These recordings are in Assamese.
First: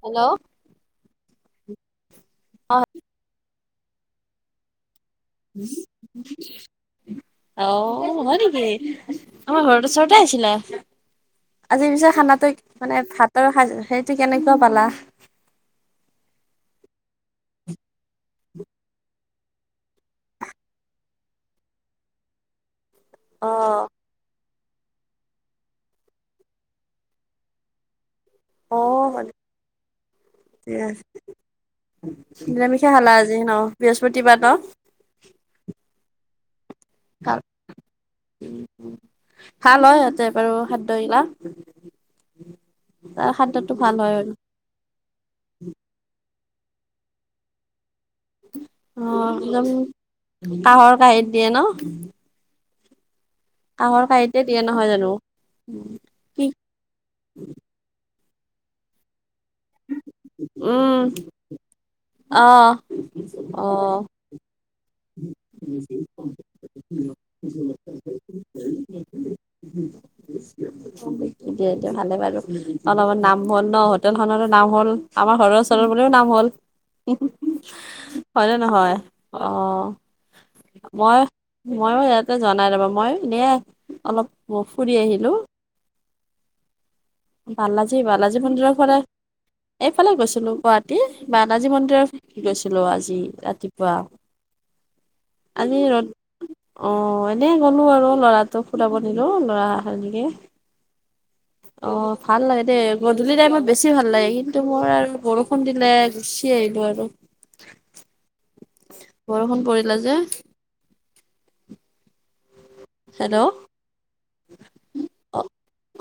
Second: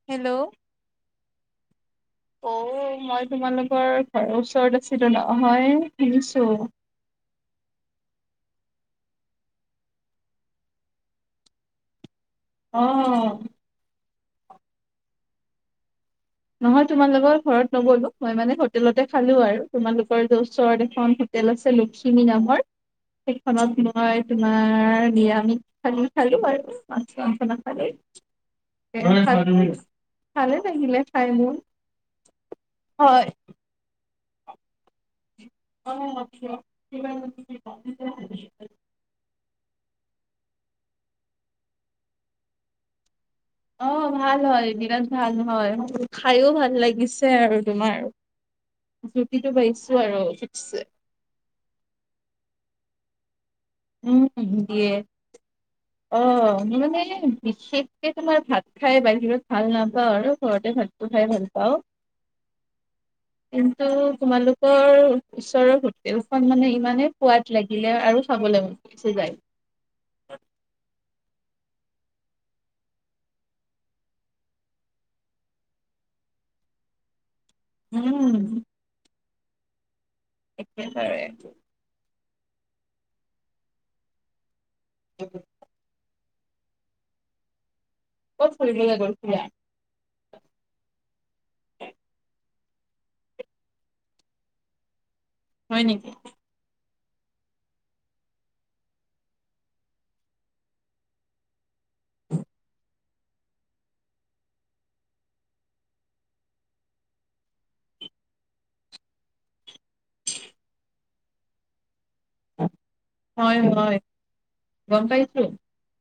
হেল্ল' অ মই তোমালোকৰ ঘৰৰ ওচৰত আছিলো নহয় শুনিছো। অ হয় নেকি আমাৰ ঘৰৰ ওচৰতে আছিলা আজি পিছে খানাটো অ মানে ভাতৰ সাজ সেইটো কেনেকুৱা পালা। নহয় তোমাৰ লগৰ ঘৰত নগ'লো মই মানে হোটেলতে খালো আৰু তোমালোকৰ যে ওচৰত এখন- হোতেল আছে লখিমী নামৰ অ সেইখনত মই- তোমাৰ নিৰামিষ থালি খালো আৰু মাছ মাংস নাই খোৱা দেই, অ হয় নেকি? ভালে লাগিলে। খাই মোৰ নিৰামিষে খালা হয় আজি ন বৃহস্পতিবাৰ ন। অফ [unintelligible] খাল হয় ইহতে বাৰু খাদ্য গিলাক- অঁ ভাল হয় বিৰাট ভাল হয়, খায়ো ভাল লাগিছে আৰু তোমাৰ- অ জুতিটো একদম পাইছো আৰু ঠিকছে। কাঁহৰ কাঁহীত দিয়ে ন। কাঁহৰ কাঁহীতে দিয়ে নহয় জানো। অ কি মানে বিশেষকে তোমাৰ ভাত খাই বাহিৰত- ভাল নাপাওঁ আৰু ঘৰতে উম ভাতটো খাই ভাল পাওঁ। অ অ কিন্তু তোমালোক- তোৰ ওচৰৰ হোটেলখন মানে ইমানে সোৱাদ লাগিলে আৰু খাবলে মন গুছি যায়। উ [unintelligible] দিয়া দিয়া ভালে বাৰু অলপত নাম হ'ল ন হোটেল খনৰো নাম হ'ল। আমাৰ ঘৰৰ ওচৰৰ বোৰৰ নাম হ'ল। হয়নে উম নহয় অ। একে বাৰে। মই ময়ো ইয়াতে জনাই ৰবা মই এনে অলপ ফুৰি আহিলো। বাালজী বাালজী ক'ত মন্দিৰ ফুৰিবলৈ ফালে গৈছিলা - এইফালে গৈছিলো গুৱাহাটী বানাজী মন্দিৰত গৈছিলো আজি ৰাতিপুৱা। আজি হয় ৰ'দ, নেকি অঁ এনেই গ'লোঁ আৰু ল'ৰাটোক ফুৰাব নিলো ল'ৰা এনেকে। অঁ ভাল লাগে দে। গধূলি টাইমত বেছি ভাল লাগে কিন্তু মই আৰু বৰষুণ দিলে গুচি আহিলোঁ আৰু। বৰষুণ পৰিলা যে। হেল্ল' অঁ। হয় হয় গম পাইছো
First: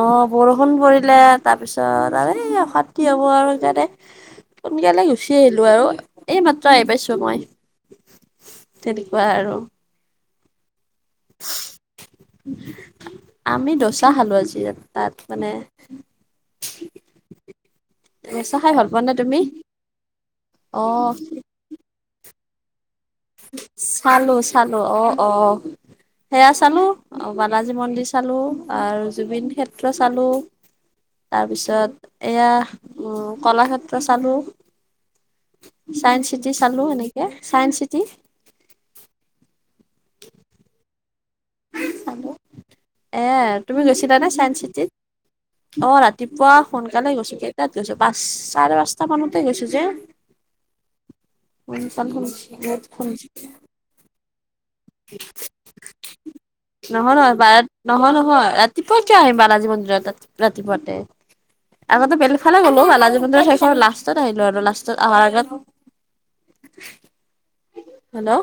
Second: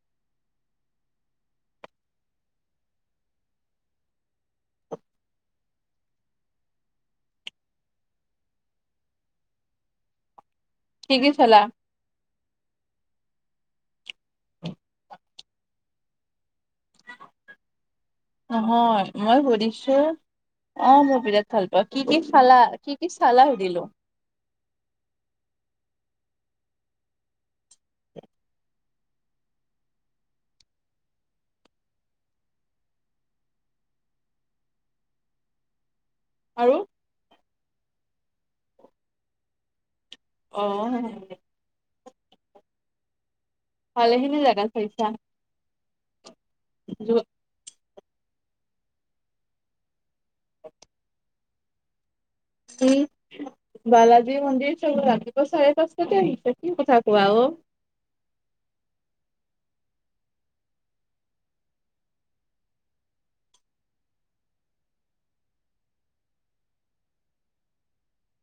অঁ বৰষুণ পৰিলে তাৰপিছত আৰু এই অশান্তি হব আৰু সেইকাৰণে। সোনকালে গুচি আহিলো আৰু, এই মাত্ৰ আহি পাইছো মই। তেনেকুৱা আৰু। কি কি চালা। আমি দচা খালো আজি তাত মানে- [unintelligible] দচা খাই ভাল পোৱা নহয় নে মই তুমি সুধিছোঁ অ অঁ মই বিৰাট- ভাল পাওঁ, কি কি চালা কি কি চালা সুধিলোঁ। চালো চালো অঁ অঁ সেয়া চালোঁ বালাজী মন্দিৰ চালোঁ আৰু জুবিন ক্ষেত্ৰ চালোঁ। তাৰপিছত এয়া কলাক্ষেত্ৰ চালো। চায়ন্স চিটি আৰু চালো এনেকে চায়ন্স চিটি। অঁঔ এ তুমি গৈছিলানে ভালেখিনি চাইন্স জেগা চিটিত? চাইছা অ, ৰাতিপুৱা সোনকালে গৈছো কেইটাত গৈছো পাঁচ চাৰে পাঁচটা মানতে গৈছো যে। [inaudible] [unintelligible] উম, শুনিছোঁ। বালাজী মন্দিৰ চুন ৰাতিপুৱা চাৰেপাঁচটা তে আহিছে কি কথা নহয় কোৱা নহয় অ? বাৰত নহয়- নহয় ৰাতিপুৱা কিয় আহিম বালাজী মন্দিৰত ৰাত -ৰাতিপুৱাতে? আগতে বেলেগফালে গলো বালাজী মন্দিৰৰ সেইখন লাষ্টত আহিলো আৰু লাষ্টত আহাৰ আগত হেল্ল',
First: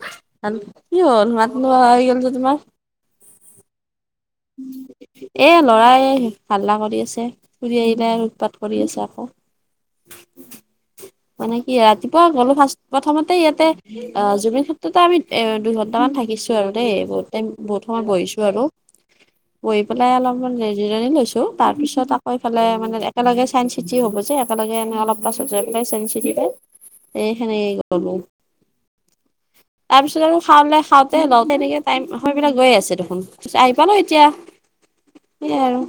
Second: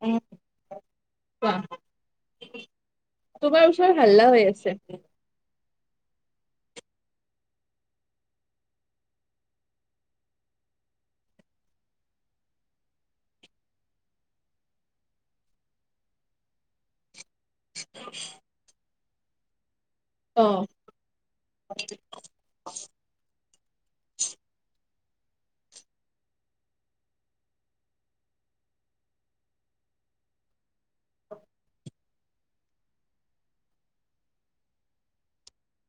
[unintelligible] কি হ'ল মাত কোৱা নোহোৱা আহি গল যে তোমাৰ? তোমাৰ ওচৰত হাল্লা হৈ আছে? এ ল'ৰায়ে হাল্লা কৰি আছে ফুৰি আহিলে উটপাত কৰি আছে আকৌ। মানে কি ৰাতিপুৱা গ'লো ফাৰ্ষ্ট প্ৰথমতে ইয়াতে অ, জুবিন ক্ষেত্ৰতে আমি এ দুইঘণ্টামান থাকিছো আৰু দেই বহুত। [unintelligible] বহুত সময় বহিছো আৰু। বহি পেলাই অ অলপমান হে জিৰণি লৈছো তাৰ পিছত আকৌই ইফালে মানে একেলগে চায়েঞ্চ চিটি হব যে একেলগে এনে অলপ পাছত যায় সেই চেইন চিটিতে এই সেনেকে গলো। তাৰপিছত আৰু খােওঁলে খাওঁতে লওঁতে তেনেকে টাইম সময়বিলাক গৈ আছে দেখোন। পিছে আহি পালোঁ এতিয়া সেয়ে আৰু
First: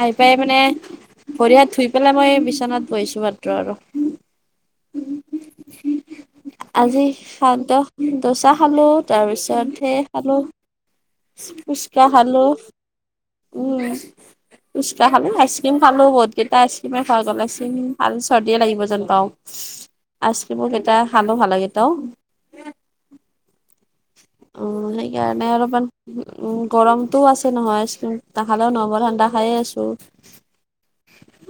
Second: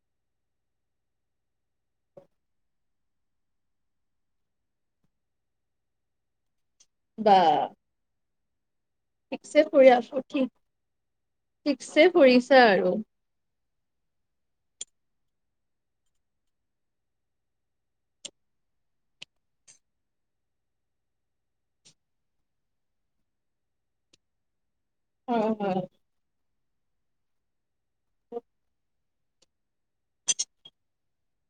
আহি পায় মানে ভৰি হাত ধুই পেলাই মই এই বিচনাত বহিছোঁ মাত্ৰ আৰু। আজি বা সাদ দচা খালো। ঠিকছে তাৰপিছত ফুৰি সেই আছো খালোঁ ঠিক ঠিকছে ফুচকা খালোঁ। ফুৰিছা আৰু উম, পুচকা খালোঁ, আইচক্ৰীম খালোঁ বহুত কেইটা আইচক্ৰীমে খোৱা গলেছোন ভাল চৰ্দিয়ে লাগিব জন পাও আইচক্ৰীমো কেইটা খালোঁ ভালকেতাওঁ। উম, সেইকাৰণে হয় হয় অলপমান উম, গৰমটোও আছে নহয় উম, নাখালেও নহব ঠাণ্ডা খাইয়ে আছোঁ।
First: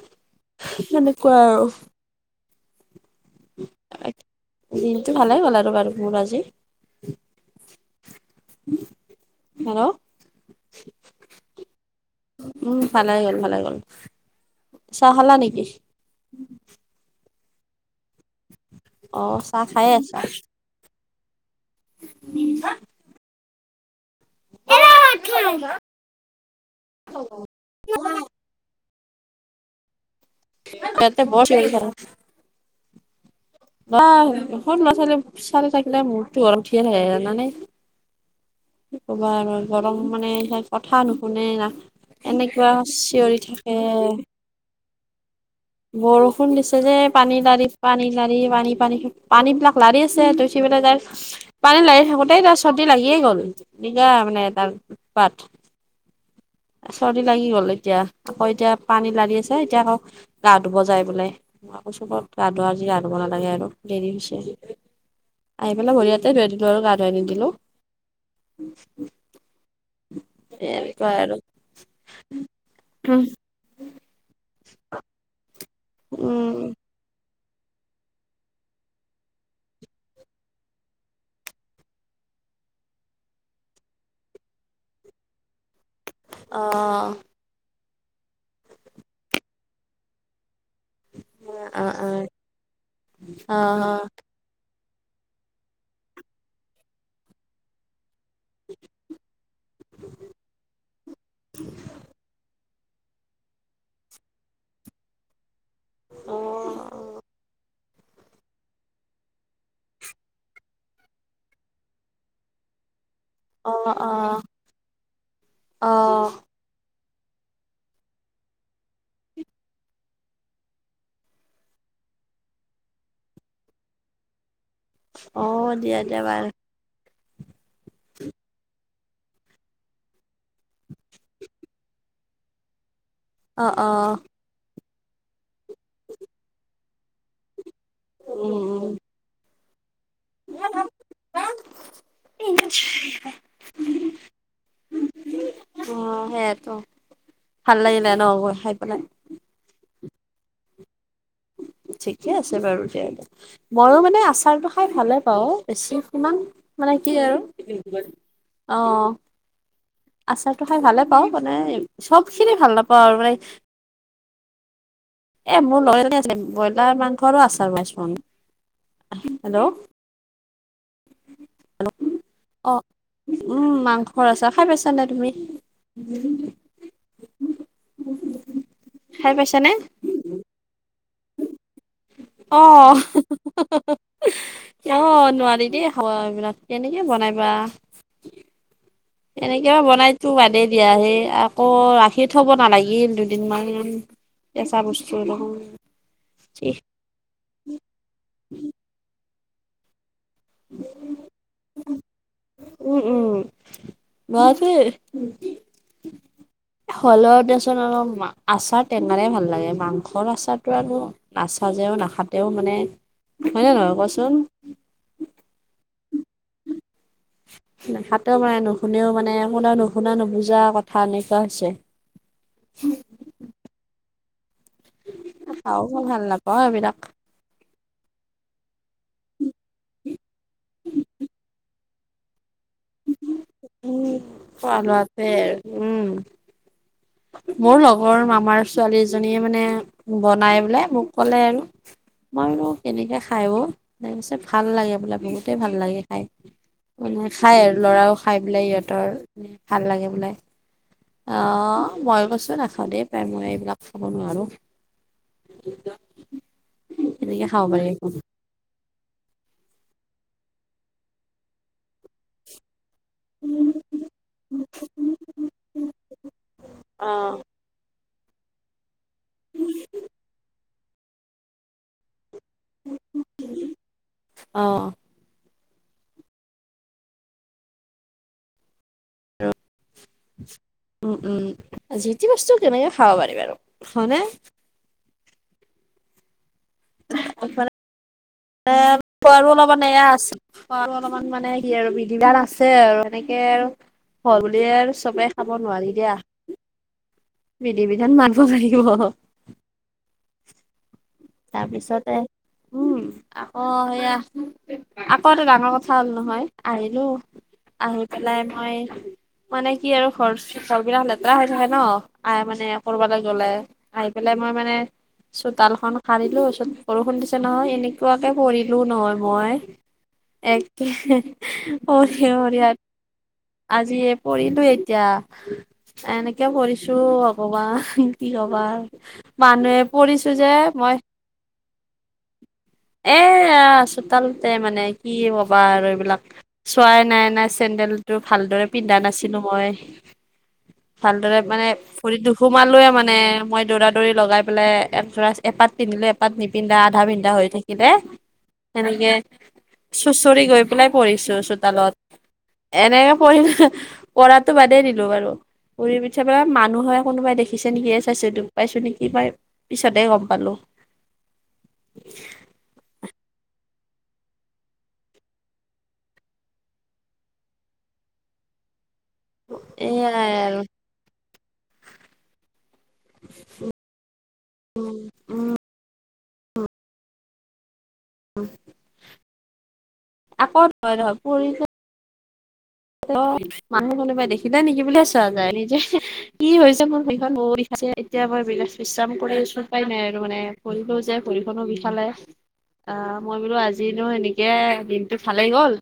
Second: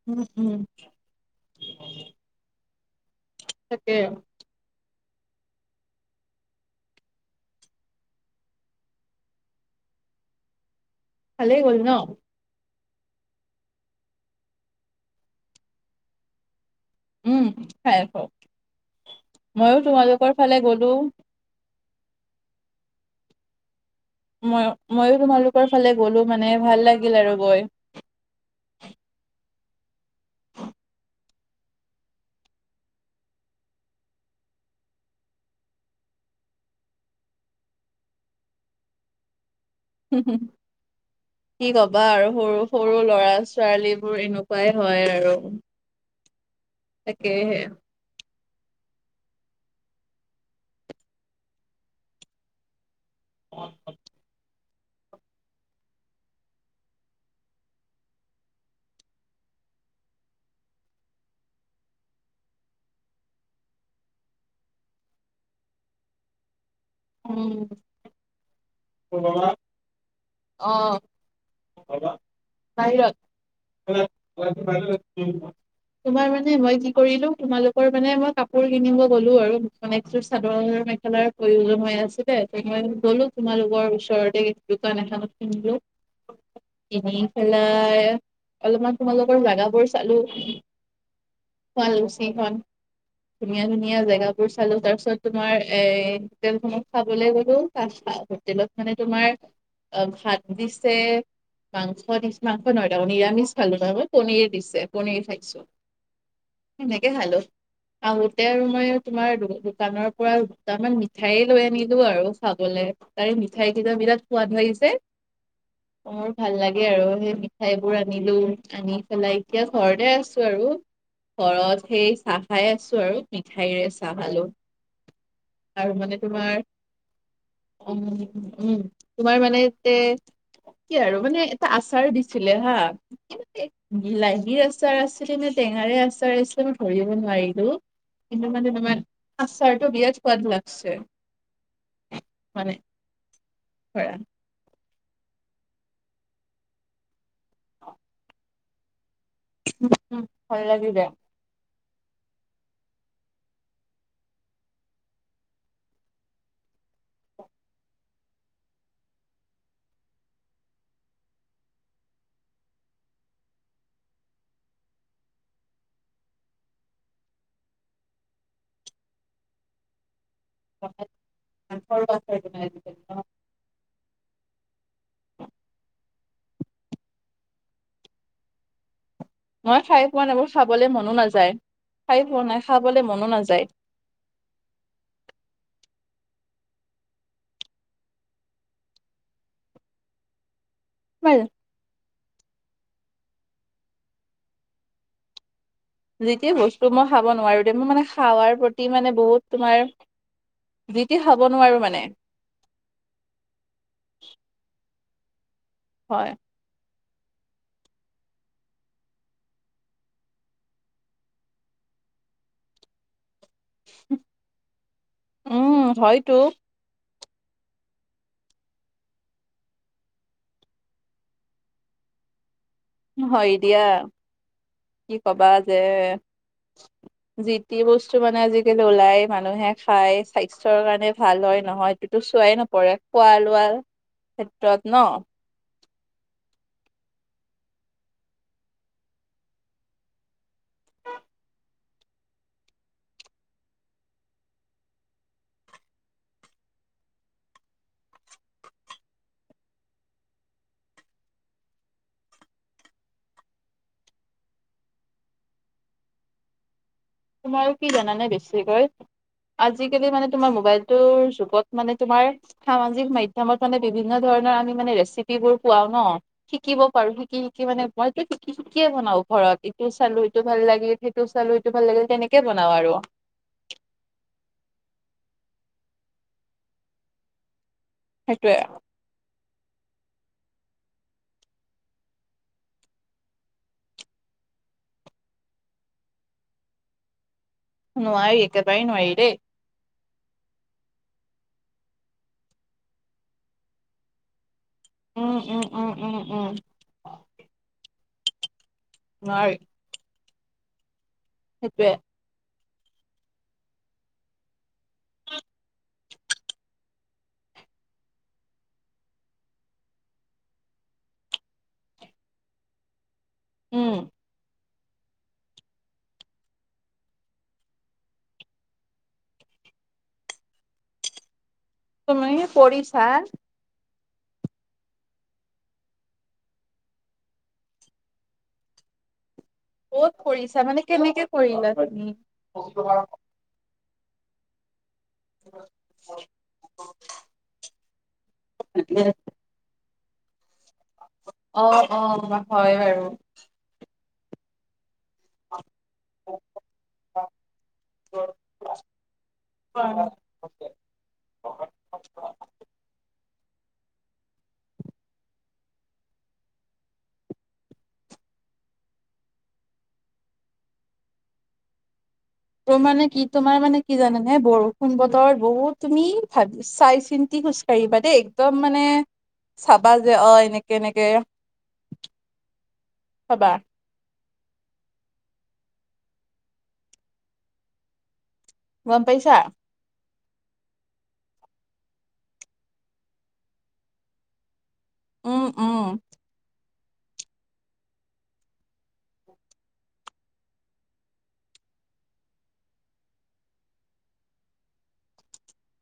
উম উম সেনেকুৱা আৰু। তাকে। দিনটো ভালেই গ'ল আৰু বাৰু মোৰ আজি। হেল্ল', ভালেই গ'ল ন? উম, ভালে গ'ল -ভালে গ'ল চাহ খালা নেকি? উম, খাই আছোঁ অ চাহ ময়ো খায়ে আছা তোমালোকৰ ফালে গলোঁ। [unintelligible] মইয় মইও তোমালোকৰ ফালে গ'লো মানে ভাল লাগিল আৰু গৈ। [unintelligible] তহঁতে বৰ চিঞৰি থাক। [unintelligible] সৰু ল'ৰা- ছোৱালী -ছোৱালী থাকিলে মোৰতো গৰম উঠিয়ে আহে জানা নে? কি কবা আৰু গৰম মানে সেই কথা নুশুনে কি না কবা আৰু সৰু এনেকুৱা সৰু ল'ৰা চিঞৰি থাকে। ছোৱালীবোৰ এনেকুৱাই হয় আৰু। বৰষুণ দিছে যে পানী লাৰি তাকেহে পানী লাৰি পানী -পানী -পানী বিলাক লাৰি আছে ত' সি পেলাই তাৰ পানী লাৰি থাকোতেই তাৰ চৰ্দী লাগিয়ে গ'ল দিগদাৰ মানে তাৰ উৎপাত। চৰ্দি লাগি গল এতিয়া আকৌ এতিয়া পানী লাৰি আছে এতিয়া আকৌ গা ধুব যায় বোলে। মই কৈছোঁ বত গা ধুৱা আজি গা ধুব নালাগে আৰু দেৰি হৈছে। আহি পেলাই ভৰি হাতে ধোৱে দিলো আৰু গা ধুৱাই নিদিলোঁ। উম, অ', এনেকুৱাই আৰু। [unintelligible] বাহিৰত [unintelligible] তোমাৰ মানে উম মই কি কৰিলো তোমালোকৰ মানে মই কাপোৰ কিনিব গলোঁ আৰু, মানে এযোৰ চাদৰ-মেখেলাৰ প্ৰয়োজন হৈ আছিলে তে মই গলো তোমালোকৰ ওচৰতে দোকান এখনত কিনিলো অ [inaudible] কিনি পেলাই অলপমান তোমালোকৰ জাগাবোৰ চালো। অ অ শুৱালকুছিখন, অ ধুনীয়া - ধুনীয়া জেগা বোৰ চালো। তাৰ পিছত তোমাৰ এই হোটেলখনত খাবলৈ গলো। তা [unintelligible] হোটেলত মানে তোমাৰ অ'- ভাত দিছে, মাংস দিছে, মা আকৌ নহয় দে কনি নিৰামিষ খালো, নহয় মই পনিৰ দিছে। পনিৰ খাইছো অ অ সেনেকে খালো। আহোতে আৰু মই তোমাৰ দো- দোকানৰ পৰা দুটামান মিঠাই লৈ আনিলো আৰু খাবলে। তাৰে অ অ মিঠাইকেইটা বিৰাত সোৱাদ লাগিছে। অ' ভা ল লাগে আৰু। সেই মিঠাইবোৰ আনিলো, আনি পেলাই এতিয়া ঘৰতে আছোঁ আৰু। ঘৰত সেই চাহ খাই আছোঁ আৰু, মিঠাইৰে চাহ খালোঁ। অ' দিয়া - দিয়া ভাল উম - উম তোমাৰ মানে এতে- কি আৰু মানে এটা আচাৰো দিছিলে হা, অ কিবা [inaudible] অ বিলাহী আ আচাৰ আছিলে নে টেঙাৰে আচাৰ আছিলে, মই ধৰিব নোৱাৰিলো। কিন্তু উম, মানে উম, তোমাৰ আচাৰটো বিৰাত সোৱাদ লাগছে, মানে ধৰা অ' সেইয়াটো। ভাল লাগিলে ন' গৈ খাই পেলাই? উম - উম, ভাল লাগিলে। ঠিকে আছে বাৰু তেতিয়া হ'লে। মইও মানে আচাৰটো খাই ভালে পাওঁ। বেছি সিমান, মানে কি আৰু অ'। আচাৰটো খাই ভালে পাওঁ মানে, চবখিনি ভাল নাপাওঁ আৰু মানে এ মোৰ ল [unintelligible] এ আছিলে, ব্ৰইলাৰ মাংসৰো আচাৰ বনাইছোঁ আমি। হেল্ল'? [unintelligible] মাংসৰো আচাৰ বনায় অ', আজিকালি ন'? উম, মাংসৰ আচাৰ। খাই পাইছানে তুমি? [inaudible] পাইছানে? মই খাই পোৱা নাই বাৰু। খাবলে মনো নাযায়। খাই পোৱা নাই অ' খাবলে মনো নাযায় হঁ-হঁ-হঁ-হঁ। অ' নোৱাৰি দেই খোৱা এইবিলাক। কেনেকে বনাইবা? কেনেকেবা বনাইটো বাদে দিয়া, সেই তোমাৰ আ কৌ ৰাখি থ'ব নালাগিল দুদিনমান, কেচা বস্তু যি-টি বস্তু মই খাব নোৱাৰোঁ দে। মই মানে খাৱাৰ প্ৰতি মানে বহুত তোমাৰ যি-টি খাব নোৱাৰোঁ মানে। উম - উম। বাকি হয়। এ হ'লেও দেচোন আকো, আচাৰ টেঙাৰে ভাল লাগে, মাংসৰ আচাৰটো আকো নাচাজেও - নাখাটেও মানে, হয়নে নহয় কোৱা চোন? উম, হয়তো। নাখাটেও মানে, নুশুনেও মানে, কোনেও নুশুনা-নুবুজা কথা এনেকুৱা হৈছে। উ হয় দিয়া। কি কবা যে। খাও মই ভাল নাপাওঁ এইবিলাক যি-টি বস্তু মানে আজিকালি ওলায়, মানুহে খায়। স্বাস্থ্যৰ কাৰণে ভাল হয়-নহয়, সেইটোতো চোৱাই ন পৰে খোৱা-লোৱা উম। খোৱা ক্ষেত্ৰত, ন'? লোৱাতে উম। মোৰ লগৰ মামাৰ ছোৱালীজনীয়ে মানে বনায় বোলে। মোক কলে আৰু। মইনো কেনেকে খাই অ'। তাৰ পিছত ভাল লাগে বোলে, বহুতে ভাল লাগে খাই। মানে খায় আৰু, ল'ৰাও খাই বোলে সিহঁতৰ, মানে ভাল লাগে বোলে। অ', মই কৈছো নাখাওঁ দেই পাই মই এইবিলাক খাব নোৱাৰো। [unintelligible] তোমাৰ কি পাৰি। জানানে বেছিকৈ? আজিকালি মানে তোমাৰ মোবাইলটোৰ যুগত মানে তোমাৰ সামাজিক মাধ ধ্যমত মানে বিভিন্ন ধৰণৰ আমি মানে ৰেচিপিবোৰ পোৱাও ন, শিকিব অ পাৰো শিকি শিকি মানে মইতো শিকি শিকিয়ে বনাওঁ ঘৰত, ইটো চালো ইটো ভাল লাগে, সেইটো চালো সিটো ভাল লাগে। তেনেকে বনাওঁ আৰু। অ', সেইটোয়ে আউ। [unintelligible] উম, উম, যিতি বস্তু কেনেকে খাব পাৰিম আৰু, হয়নে? [unintelligible] নোৱাৰি। একেবাৰে নোৱাৰি [unintelligible] দেই আৰু অলপমান এয়া আছে। অলপমান মানে কি আৰু বিধি বিধান আছে আৰু এনেকে হল বুলিয়ে আৰু চবে উম খাব উম উম নোৱাৰি উম দিয়া। উম বিধি বিধান মানব লাগিব। নোৱাৰি। সেইটোয়ে তাৰপিছতে, উম। আকৌ সেয়া, আকৌ এটা ডাঙৰ কথা হ'ল নহয়, আহিলো। আহি পেলাই মই মানে কি আৰু ঘৰ-ঘৰবিলাক লেতেৰা হৈ থাকে ন' আ মানে কৰবা লাগ জলে উম আহি পেলাই মই মানে, চোতালখন সাৰিলো ছত, বৰষুণ দিছে নহয় এনেকুৱাকে কৰিলো নহয় মই। একে, অ', তুমি দিয়া হব দিয়া। কৰিছা আজি এ পৰিলো এতিয়া। এনেকে কৰিছো, অ', ভগৱান কি কবা। মানুহে ক'ত পৰিছোঁ যে কৰিছা মানে মই কেনেকে কৰিলা তুমি? এয়া চোতালতে মানে কি কবা আৰু এইবিলাক। চোৱাই নাই নাই চেণ্ডেলটো ভালদৰে পিন্ধা নাছিলো মই। ভালদৰে অ মানে, ভৰিত অ দুখু হয় পালোঁ বাৰু। মানে মই দৌৰা দৌৰি লগাই পেলাই এজৰা এপাত পিন্ধিলে এপাত নিপিন্ধা আধা পিন্ধা হৈ থাকিলে, সেনেকে চুচ চৰি গৈ পেলাই পৰিছো চোতালত। এনেকে পৰিলো, পৰাতো বাদেই দিলো বাৰু। ঘুৰি পিঠাবা মানুহে কোনোবাই দেখিছোঁ নেকি চাইছো দুখ পাইছো নেকি পাই। পিছত হে গম পালো। তোৰ মানে কি তোমাৰ মানে কি জানে নে বৰষুণ বতৰত বহুত তুমি, ভাব চাই চিন্তি খোজ কঢ়িবা দেই একদম মানে চাবা যে এয়াই অ', আৰু এনেকে এনেকে, চাবা। উম, উম, উম, গম পাইচা? আকৌ [unintelligible] নহয়, পৰিছোঁ। অ, ' মানুহ কোনোবাই দেখিলে নেকি বুলিহে চোৱা উম নাই উম নিজে কি হৈছে মোৰ ভৰি খন মইয়ো এতিয়া মই বিশ-বিশ্ৰাম কৰি আছোঁ তাই নাই আৰু মানে ভৰিটোও যে ভৰিখনো বিশালে। আ মই বোলো আজিনো এনেকে দিনটো ভালেই গ'ল।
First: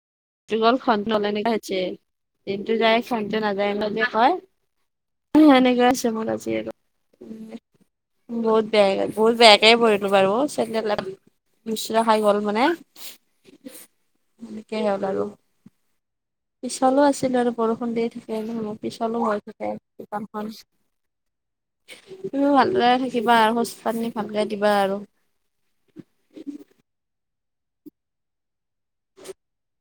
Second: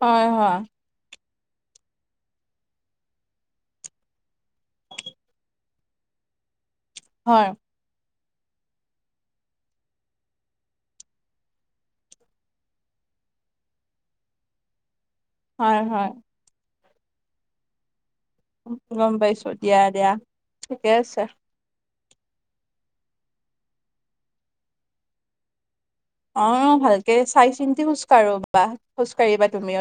হয়, হয়, [unintelligible] তেনেকে আছোঁ মই আজি আৰু। হয়। বহুত বেয়াকে বহুত বেয়াকে পৰিলো বাৰু চেণ্ডেল মুচুৰা খাই গল' মানে সেনেকেইে হ'ল আৰু। হয়- হয়। পিচলো আছিলো আৰু বৰষুণ দি। ন গম পিছলো হৈ পাইছোঁ থাকে দিয়া দিয়া ঠিকে আছে। তুমি ভালে থাকিবা আৰু সৌচ পানী ভালকে দিবা আৰু। অ' ভালকে চাই চিন্তি খোজকাঢ়ো বা খোজ কাঢ়িবা তুমিও।